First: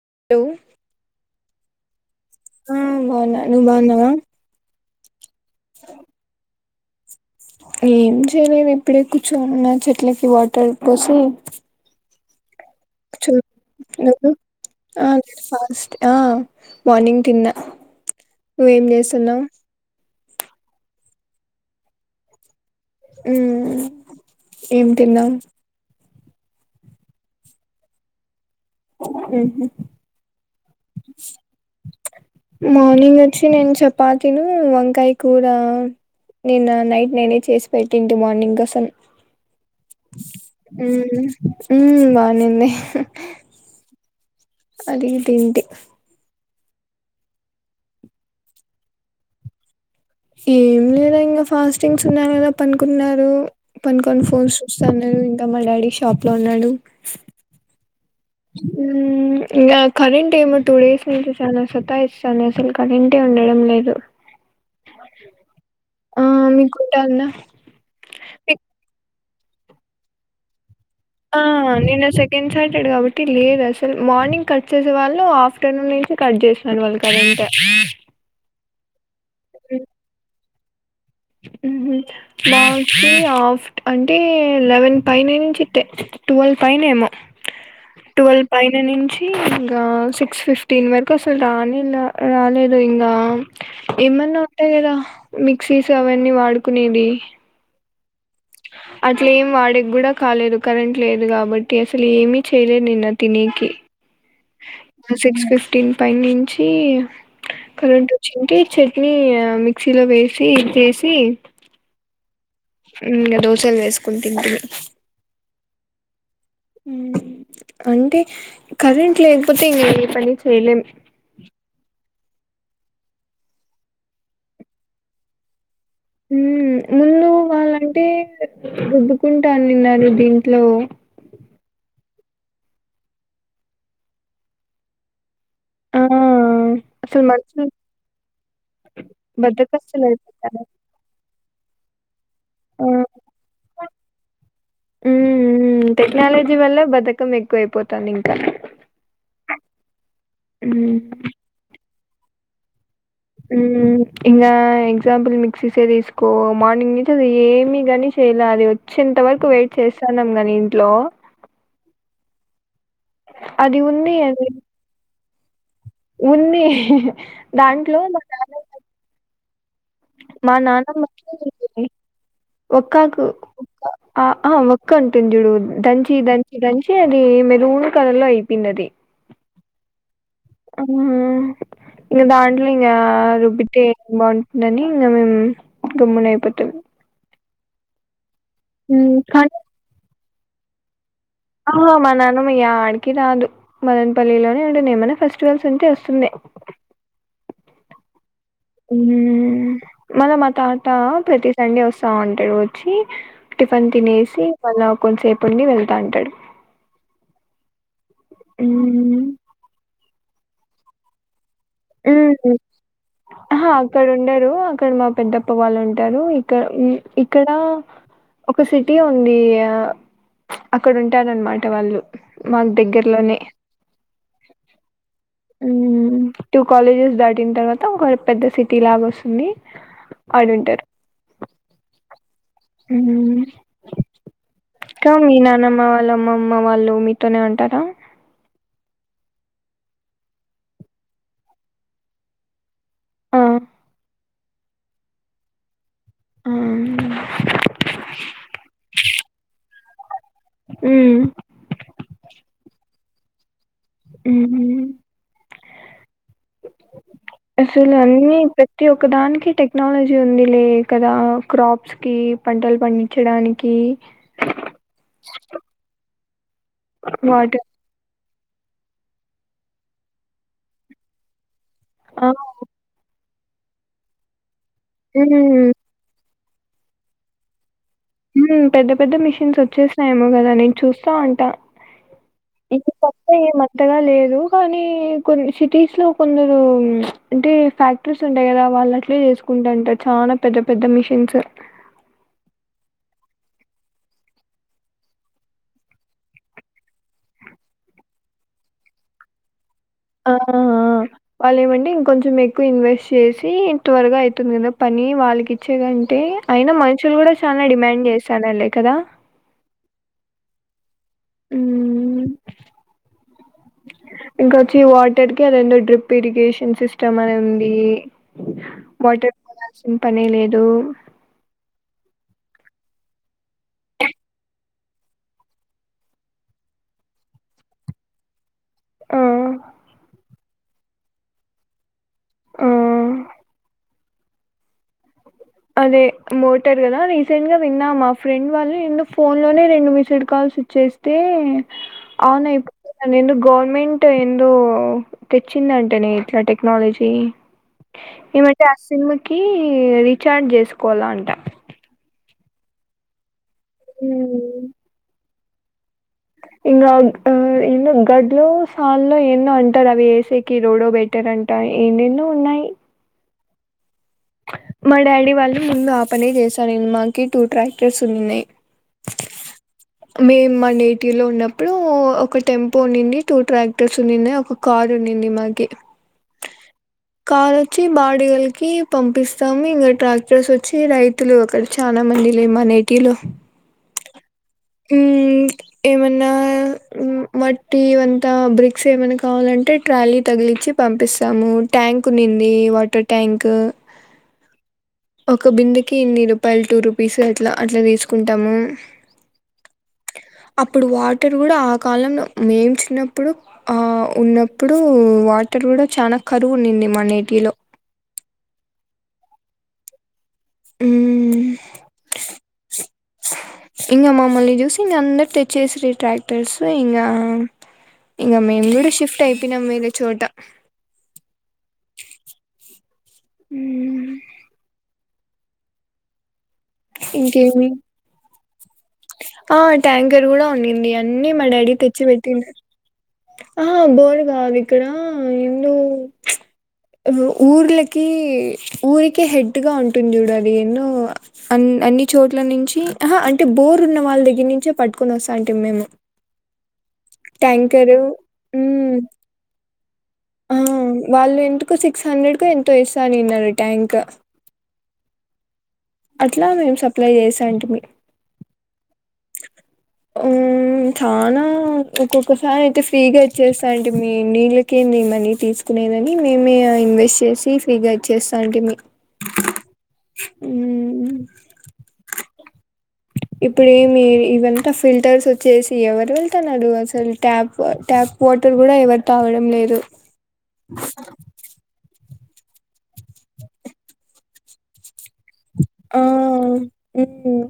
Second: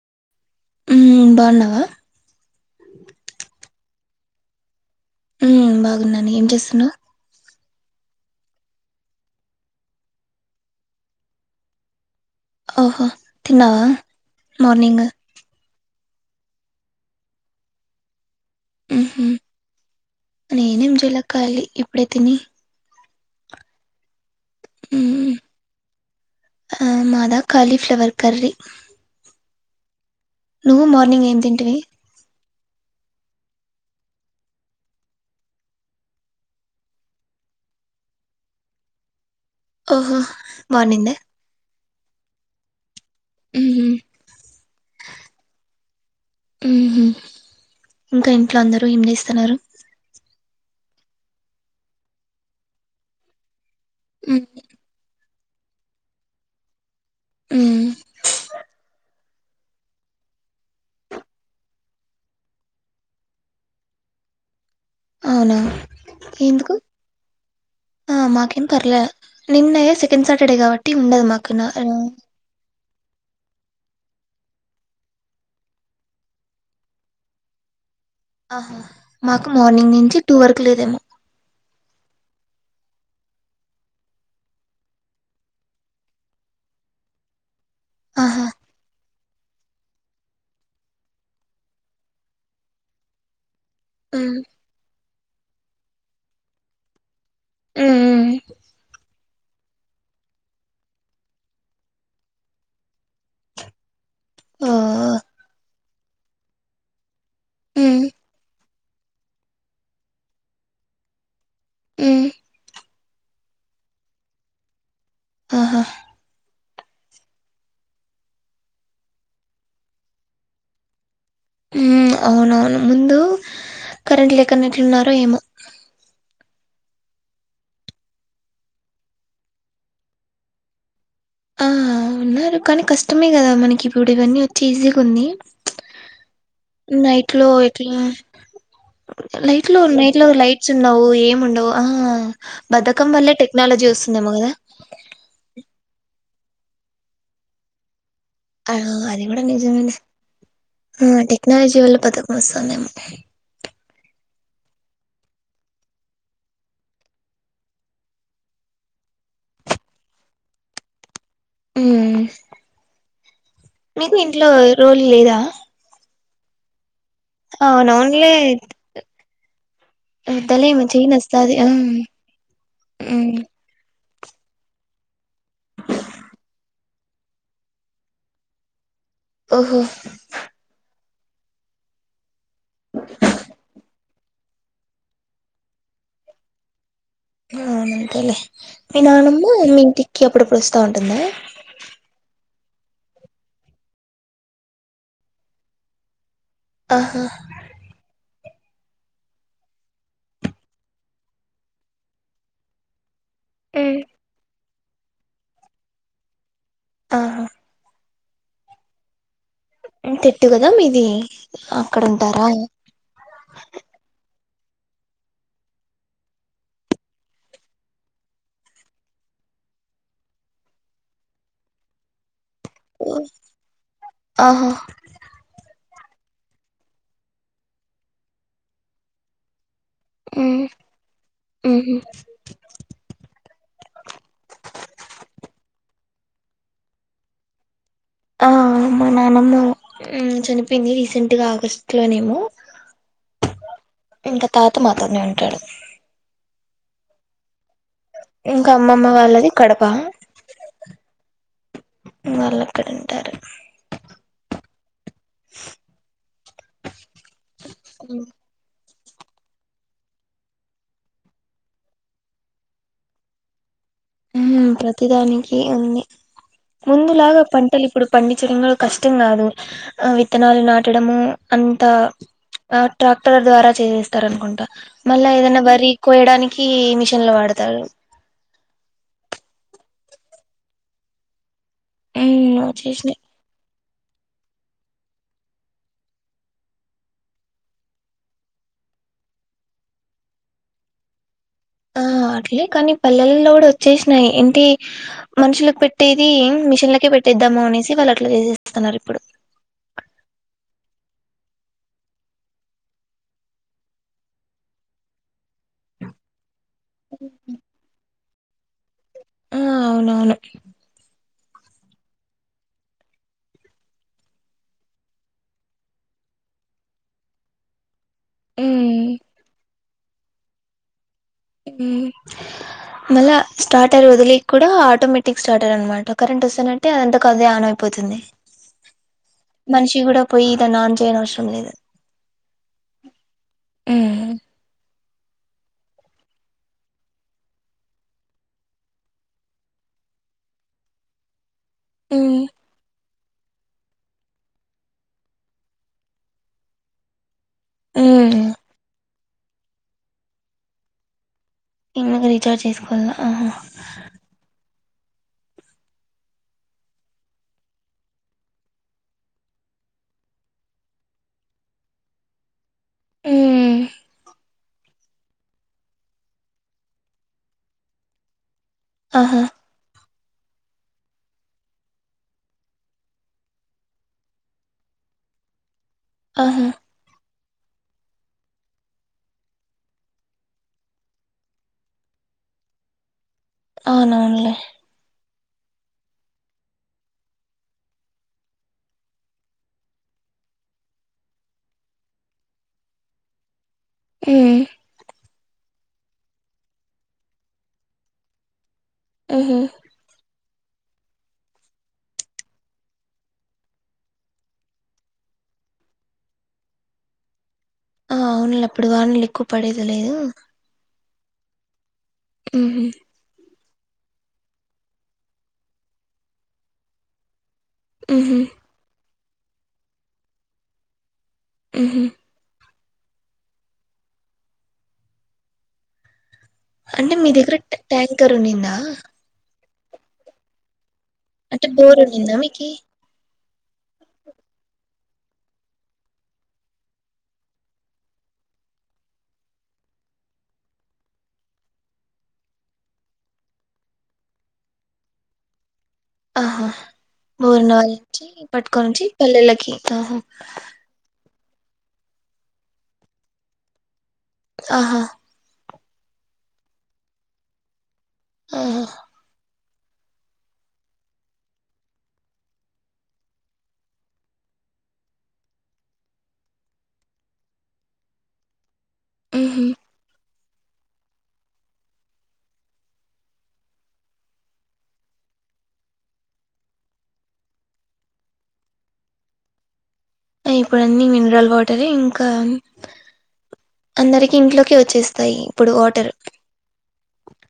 [inaudible] హ్మ్ బాగున్నవా ఆ బాగున్నా నువ్ బాగున్నావా? హ్మ్ బాగున్నాన్ ఏం చేస్తున్నవ్ ఏం చేయలేదు ఇప్పుడే కూర్చొన్ చెట్లకి వాటర్ పోసి ఓహో! చు తిన్నావా మార్నింగ్? ఆ పాస్ ఆ మార్నింగ్ తిన్నా నువ్వేం హుహు. చేస్తున్నవ్ కలి ఇప్పుడే తిని హ్మ్ ఏం తిన్నవ్ అ మదా కాలీఫ్లవర్ కర్రీ. మ్ హ్ నువ్వు మార్నింగ్ ఏం తింటివి? మార్నింగ్ అచ్చి నేన్ చపాతీను వంకాయ్ కురా నిన్న నైట్ నేనే చేసిపెట్టింటి మార్నింగ్ కోసం ఓహో! మార్నింగా? హ్మ్ మ్ బానే ఉంది. హ్ హ్ అది తింటి. మ్ హ్ ఇంకా ఇంట్లో అందరు ఏం చేస్తున్నారు? ఏం లేద్ ఇంగ ఫాస్టింగ్స్ ఉన్నారు కదా పనుకున్నారు. పండుకోన్ హ్మ్. ఫోన్స్ చూస్తనాడు ఇంకా మా డాడీ షాప్లో ఉన్నాడు. హ్మ్ మ్ ఇంగ కరెంట్ ఏమో టూ డేస్ నుంచి చాల సతా ఇస్తాంది అసల్ కరెంటే ఉండడం లేదు. [inaudible] అవునా ఆ ఎందుకు మీకుంటా ఉందా ఆ మీక్ మకేం పర్లా నిం నయా సెకెండ్ సాటర్డే కాబ ఆ నిన్న సెకండ్ సాటర్డే కాబట్ టి లేద్ అసల్ మార్నింగ్ కట్ చేసేవాళ్లు ఆఫ్టర్నూనేసి కట్ చేస్తర్ వాళ్ళు కరెంట్ హా మాకు మార్నింగ్ నుంచి టూ వరకు లెదేమో మ్ హ్ మాకి హాఫ్ట్ అంటే లెవెన్ ఫైన నుంచి ఇట్టే ట్వెల్వ్ పైనేమో ఆహా! ట్వెల్వ్ పైన నుంచి ఆ సిక్స్ ఫిఫ్టీన్ వరకు అసల్ రానేల రాలేదు ఇంగ ఏమన్నా హ్మ్. ఉంటే కదా మిక్సీస్ అవన్నీ వాడుకునేవి. మ్ మ్ అట్లేం వాడ్ డిక్ గుడా కాలేదు కరెంట్ లేదు కాబట్టి అసలేమీ చేయలే నిన్న తినేకి ఓహ్! సిక్స్ ఫిఫ్టీన్ పైన నుంచి హ్మ్ కరెంట్ ఒచ్చి ఉంటే చట్నీ ఆ మిక్సీలో వేసి చేేసి హ్మ్ ఇంగ దోశల్ వేస్కుం తింటి. ఆహా మ్ అంటే కరెంట్ లేక్పోతే ఇగ ఏ పని చేయలేం. హ్మ్. అవునవును ముందు కరెంట్ లేకనే ఎట్లున్నారో ఏమో హ్మ్ ముందు వాళ్ళంటే రుదుకుంటాన్నారు దింట్లో ఆ ఉన్నారు కానీ కష్టమె కదా మనకి ఇప్పుడు ఇవన్నీ వచ్చి ఈజీగా ఉంది ఆ అసలు నైట్లో మనుషులు ఇట్లా లైట్ లో బద్దకస్తులు నైట్లో అయిపోతారు లైట్స్ ఉండవు ఏముండ ఒ ఆ ఆ బద్దకం వలె టెక్నాలజీ వస్తుందెమో కదా ని వల్ల బద్ధకం ఎక్కువయిపోతాంది. ఆ అది గుడా నిజమేలె ఆ టెక్నాలజీ వల్ల బద్ధకం వస్తాందేమోలె మ్ ఇంగా ఎగ్జాంపుల్ మిక్సీసే తీస్కో మార్నింగ్ నుంచి అది ఏమి గని చేయ్లా అది వచ్చేంత వరకు వెయిట్ చేస్తాన్నాం గాని ఇంట్లో మ్ అది మీకు ఇంట్లో రోల్ లేదా? ఉన్ని దాంట్లో అవునవునులే. [unintelligible] మా వద్దులే ఏమో చెయ్యి నస్తాది. ఆ! నాన్నమ్మకి ఒక్కాకు హ్మ్. ఒక ఆ ఆ వక్క అంటుండ్డుచూడు దంచి దంచి దంచి అది మెరూన్ కలర్ లో అయిపెయింది అది ఓహో ఉమ్ ఇంగ దాంట్లో ఇంగ రుబ్బితే బావుంటుందని ఇంగా మేమ్ గమ్మునైయిపోతాది ఆ అంతేలే మీ నానమ్మ మీ ఇంటికి అప్పుడప్పుడ్ ఒస్తా ఉంటుందా ఆ మా నాన్నమ యాడికి రాదు మదన్పల్లిలోనే ఉంటుంది ఏమన్నా ఫెస్టివల్స్ ఉంటే వస్తుండే ఆహా ఉ హుమ్ మల మా తాత ప్రతి సండే ఒస్సవుంటాడు ఒచ్చి టిఫిన్ తినేసి మళ్ళ కొద్దిసేపుఉండి వెళ్తా ఉంటాడు ఆహా ఊమ్ తిట్టు కదా మీది అక్కడ ఉ ఉంటారా హు ఆహ్ అక్కడ ఉండరు ఇక్కడ్ మా పెద్దప్ప వాళ్ళు ఉంటారు ఇక్క ఉమ్ ఇక్కడ ఒక సిటీ ఉంది ఆ అక్కడ ఉంటారన్మాట వాళ్ళు మాక్ దెగ్గర్లోనే ఆహా ఊమ్ టూ కాలేజెస్ దాటిన్ తర్వాత ఒక పెద్ద సిటీ లాగ ఒస్తుంది అడ ఉమ్ ఉంటారు ఉహు ఉమ్ సో మీ నాన్నమ్మా వాళ్ళ అం అమ్మమ్మ వాళ్ళు మీతోనే ఉంటారా ఆ మా నానమ్మ ఉమ్ చేనిపోయింది రీసెంట్గా ఆగస్టులోనేమో ఆ ఇంక తాత మాతోనే ఉంటాడు ఉమ్ ఇంకా అమ్మమ్మ వాళ్ళది కడప మ్మ్ వాళ్లు అక్కడేఉంటారు ఉహ్మ్ అసలు అన్ని ప తి ఒకదానికి టెక్నాలజీ ఉంది లే కదా క్రాప్స్కి పంటలు పండించడానికి ఆ ప్రతిదానికి ఉంది ముందులాగా వాటర్ పంటలు ఇప్పుడు పండి డించటంలో కష్టం కాదు ఆ విత్తనాలు నాటడము అంతా ఆ ఆట్రాక్ క్టర్ ద్వారా చేస్తార్ అనుకుంటా మళ్ళా ఏదైనా మ్మ్ వర్రీ కోయ్డానికి మిషన్లు వాడ్తారు ఉమ్ పెద్ద పెద్ద మిషన్స్ వచ్చేస్సైయేమో కద నేన్ చూస్తా ఉంటా ఉమ్ ఇది వచ్చేసినాయి తప్ప ఏమ్ మాక్ అంతగా లేదు కానీ కొన్ని సిటీస్ లో కొందరు అంటే ఫ్యాక్ట్రిస్ ఉంటాయి కదా వాళ్ళ్ అట్లే చేస్కుంటాంటార్ చాలా పెద్ద పెద్ద మిషన్స్ ఆ అట్లే కానీ పల్లెల్లో కూడా ఒచ్చేస్నై ఏంటి మనుషులకి పెట్టేది ఏం మిషిన్లకే పెట్ టేద్దమ్మ అనేసి వాళ్ళు అట్లా చేసేస్తున్నారు ఇప్పుడు ఆ ఆ ఆ వాళ్ళు ఏమంటే ఇంకొంచెం ఎక్కువ్ ఇన్వెస్ట్ చేసి త్వర్గా అయితుంద్ కదా పని వాళ్ళకి ఇచ్చే ఏంటి అయినా మనుషులు గూడా చాలా డిమాండ్ చేసానలే కదా ఆ అవునవును హ్మ్ ఇంకొచ్చి వాటర్ కి అదేందొ డ్రిప్ ఇరిగేషన్ సిస్టమ్ అనే ఉందీ ఉమ్ మోటార్ కొనాల్సిన పనే లేదు ఉమ్ మళ్ళ స్టార్టర్ వదిలి కుడా ఆటోమేటిక్ స్టార్టర్ అనమాట కరెంట్ వస్తనంటే అదంతకదే ఆన్ అయిప్ పోతుంది ఆ! మనిషి గూడా పోయి దాన్ని ఆన్ చేయనవసరం లేదు హ్మ్ ఉమ్ అదే మోటర్ గదా రీసెంట్ గా విన్నా మా ఫ్రెండ్ వాళ్ళు ఇన్ను ఫోన్ లోనే రెండు మిస్డ్ కాల్స్ చేస్తే ఉమ్ ఆనయ్ పో అదెందో గవర్నమెంట్ ఎందో తెచ్చిందంటనే ఇట్లా టెక్నాలజీ ఉమ్ ఏమంటే ఆ సిమ్ కీ రీచార్జ్ చేసుకోవాలంట ఇన్నుగు రీచార్జ్ చేసుకోల్లా ఆహ హ్మ్ ఇంగా అహ్ ఇగ్ ఆహ్ గడ్లో సాల్లో ఏందో అంటారవి ఏసీకి రోడొ బెటర్ అంటా ఎందేన్నో ఉన్నాయి ఉమ్ మా డాడీ వాళ్ళు ముందు ఆ పనే జేశా ఇన్ మాకి టూ ట్రాక్టర్స్ ఉన్నయ్ ఆహా మేమ్ మా నేటివ్ లో ఉన్నప్పుడూ ఒక టెంపో ఉన్నింది టూ ట్రాక్టర్స్ ఉన్నిన్నయ్ ఒక కార్ ఉన్నింది మాకి ఆహా కారొచ్చి బాడిగలకీ పంపిస్తాం ఇంగ ట్రాక్టర్స్ ఒచ్చి రైతులు అక్కడ చానా మంది లే మ నేటీలు అవునవున్లే హ్మ్ ఏమన్నా మ్ మట్టి వంతా బ్రిక్స్ ఏమైన కావాలంటే ట్రాలీ తగిలిచ్చి పంపిస్తాము ట్యాంక్ ఉన్నింది వాటర్ ట్యాంక్ హ్మ్ ఒక బిందెకి ఇన్ని రూపాయల్ టూ రూపీస్ అట్ల అట్ల దీసుకుంటాము. హ్మ్ హు అప్పుడు వాటర్ గూడ ఆ కాలంలో మేము చిన్నప్పుడు ఆ ఉన్నప్పుడు వాటర్ గూడ చానా కరువు ఉన్నింది మా నేటిలొ ఆ అవున్లే అప్పుడు వానలు ఎక్కువ పడేది లేదు హ్మ్ ఉహు ఇంగ మమ్మల్ని జూసి ఇంగ అందరు తెచ్చేసిరి ట్రాక్టర్స్ ఇంగా ఇంగ ఉహు మేము గుడా షిఫ్ట్ అయిపోయినం వేరె చోట హ్మ్ హు హ్మ్ అంటే మీ దగ్గర ఇంకేమి ట ట్యాంకర్ ఉన్నిందా ఆ ట్యాంకర్ గుడా ఉన్నింది అన్నీ మా అంటే డాడీ బోర్ తెచ్చి ఉన్నిందా పెట్టిండు మీకి అహ బోరు గాద్ ఇక్కడా ఇందు రు ఊర్లకి ఊరికి హెడ్ గా ఉంటుంది చూడు అది ఏందో అన్ అన్ని చోట్ల నుంచి ఆహా అంటె బోర్ ఉన్న వాళ్ళ దగ్గర నుంచే పట్టుకొని వస్తాంటి మేము ఆహా మూర్ నాల్ ట్యాంకరు నుంచి మ్మ్ పట్కొనొచ్చి పల్లెలకి ఆహ టుకు సిక్స్ హండ్రెడ్ కు ఎంతో ఇస్తాన్నినార్ ట్యాంక్ ఆహా అట్లా మేం సప్లై చేసాంటమీ ఆహా హ్మ్ మ్ చానా ఒక్కొక్కసారి అయితే ఫ్రీగా ఈచేస్తాయండి నీళ్ళకి మె మనీ తీసుకొ [unintelligible] మేమె ఇన్వెస్ట్ చేసి ఫ్రీగా ఇచ్చేస్తాంటిమి హ్మ్ హు హ్మ్ ఇప్పుడు ఏమి ఇవంతా ఫిల్టర్స్ వచేసి ఎవరు వెళ్తున్నారు అసలు ట్యాప్ ట్యాప్ వాటర్ కూడా ఎవరు తాగడం లేదు ఇప్పుడు అన్ని మినరల్ వాటరే ఇంకా అందరికి ఇంట్లోకి వచ్చేస్తాయి ఇప్పుడు వాటర్ మ్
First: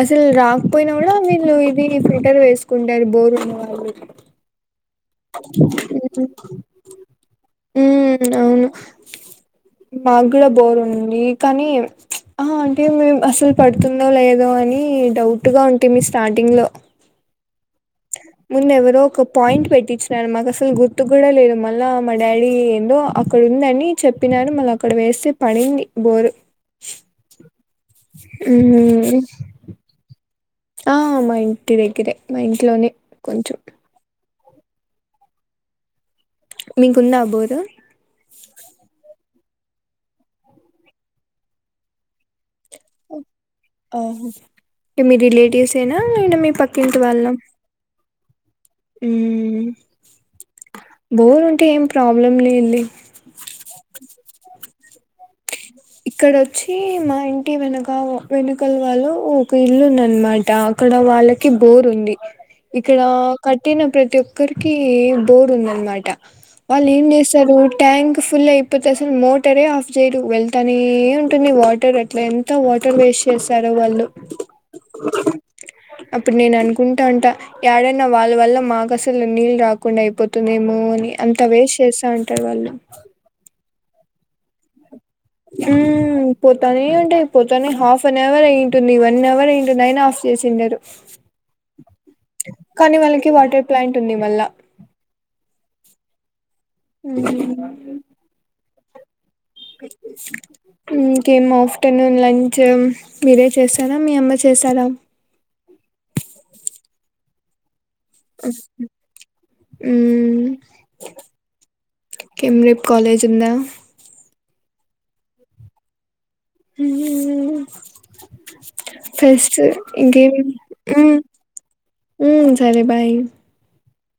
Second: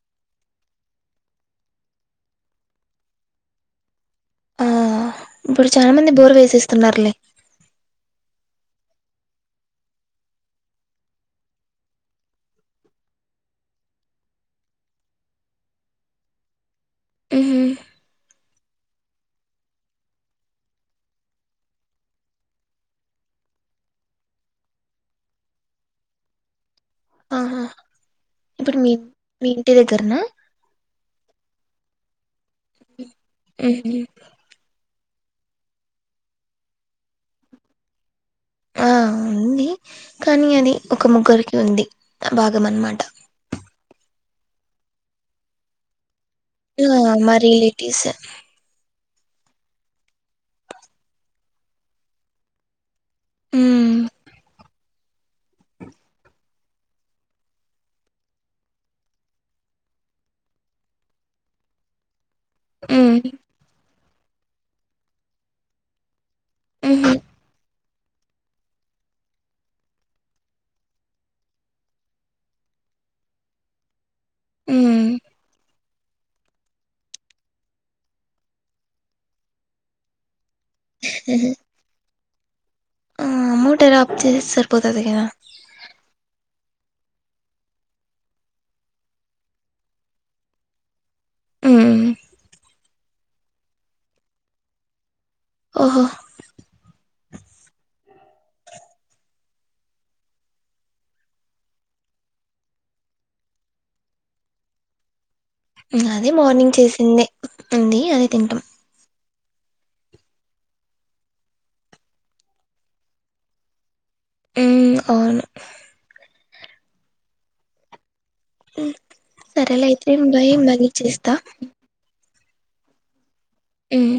అసలు రాకపోయినా కూడా నీళ్ళు ఇది ఫిల్టర్ వేసుకుంటారు బోరు ఉన్న వాళ్ళు ఆ ఇప్పుడు చాలా మంది బోర్ వేసేస్తున్నారులే ఉమ్ అవును మా కూడా బోరు ఉంది కానీ ఆ అంటే మేం అసలు పడుతుందో లేదో అని డౌట్ గా ఉంటి మీ స్టార్టింగ్ లో ఉహు ముందు ఎవరో ఒక పాయింట్ పెట్టించిచారు మాకు అసలు గుర్తు కూడా లేదు మళ్ళా మా డాడీ ఏందో అక్కడ్ ఉందని చెప్పినారు మళ్ళా అక్కడ వేస్తే పడింది బోరు ఆహా ఇప్పుడు మీ హుమ్ మీ ఇంటి దగ్గరనా ఆ అవున మా ఇంటి దగ్గరే మా ఇంట్లోనే కొంచం ఉహు మీకుంద బోరు అ ఉంది కానీ అది ఒక ముగ్గురికి ఉంది బా ఆహా మీ రిలేటివ్స్ ఏనా లేదా మీ పక్కింటి మ్ మా రిలేటివ్స్ మ్ బోరు ఉంటే ఏం ప్రాబ్లంలెండి ఉమ్ ఇక్కడొచ్చి మా ఇంటి వెనక వెనక వాళ్ళ ఒక ఇల్లు ఉంది అనమాట అక్కడ వాళ్ళకి బోర్ ఉంది ఇక్కడ ఉమ్ కట్టిన ప్రతి ఒక్కరికి బోర్ ఉందనమాట వాళ్ళు ఏం ఉహు చేస్తారు ట్యాంక్ ఫుల్లయిపోతే అసలు మోటరే ఆఫ్ చేయ్యరు వెళ్ తానే ఉంటుంది వాటర్ అట్లా ఎంత వాటర్ వేస్ట్ చేస్తారో వాళ్ళు ఉమ్ అప్పుడు నేను అనుకుంటా ఉంటా ఎడైన్నా వాళ్ళ వల్ల మాకు అసలు నీళ్ళ రాకుండా అయిపో తుందేమో అని అంత ఉహు వేస్ట్ చేస్తా ఉంటారు వాళ్ళు ఆ మోటర్ అప్ చేస్తే సరిపో ఉమ్ పోతనే ఉం అయిపోతానే హాఫ్ అన్ అవర్ అయింటుంది వన్ అవర్ అయింటుంది అయన ఆఫ్ చేసిండరు ఉమ్ కానీ వాళ్ళకి వాటర్ ప్లాంట్ ఉంది మాల్ల హో ఉహ్మ్ ఇమ్ ఇంకేం ఆఫ్టర్నూన్ లంచు మీరే చేసరా మీ అమ్మ చేసరా మాది మార్నింగ్ చేసిందే ఉంది అదే తింటాం ఉమ్ ఇంకేం రేపు కాలెజ్ ఉందా ఉమ్ అవును ఉమ్ మ్ ఫస్ట్ సరేలే అయితే ఇంకేం బాయ్ మళ్ళీ ఉం చేస్తా ఉ సరే బాయ్ ఉమ్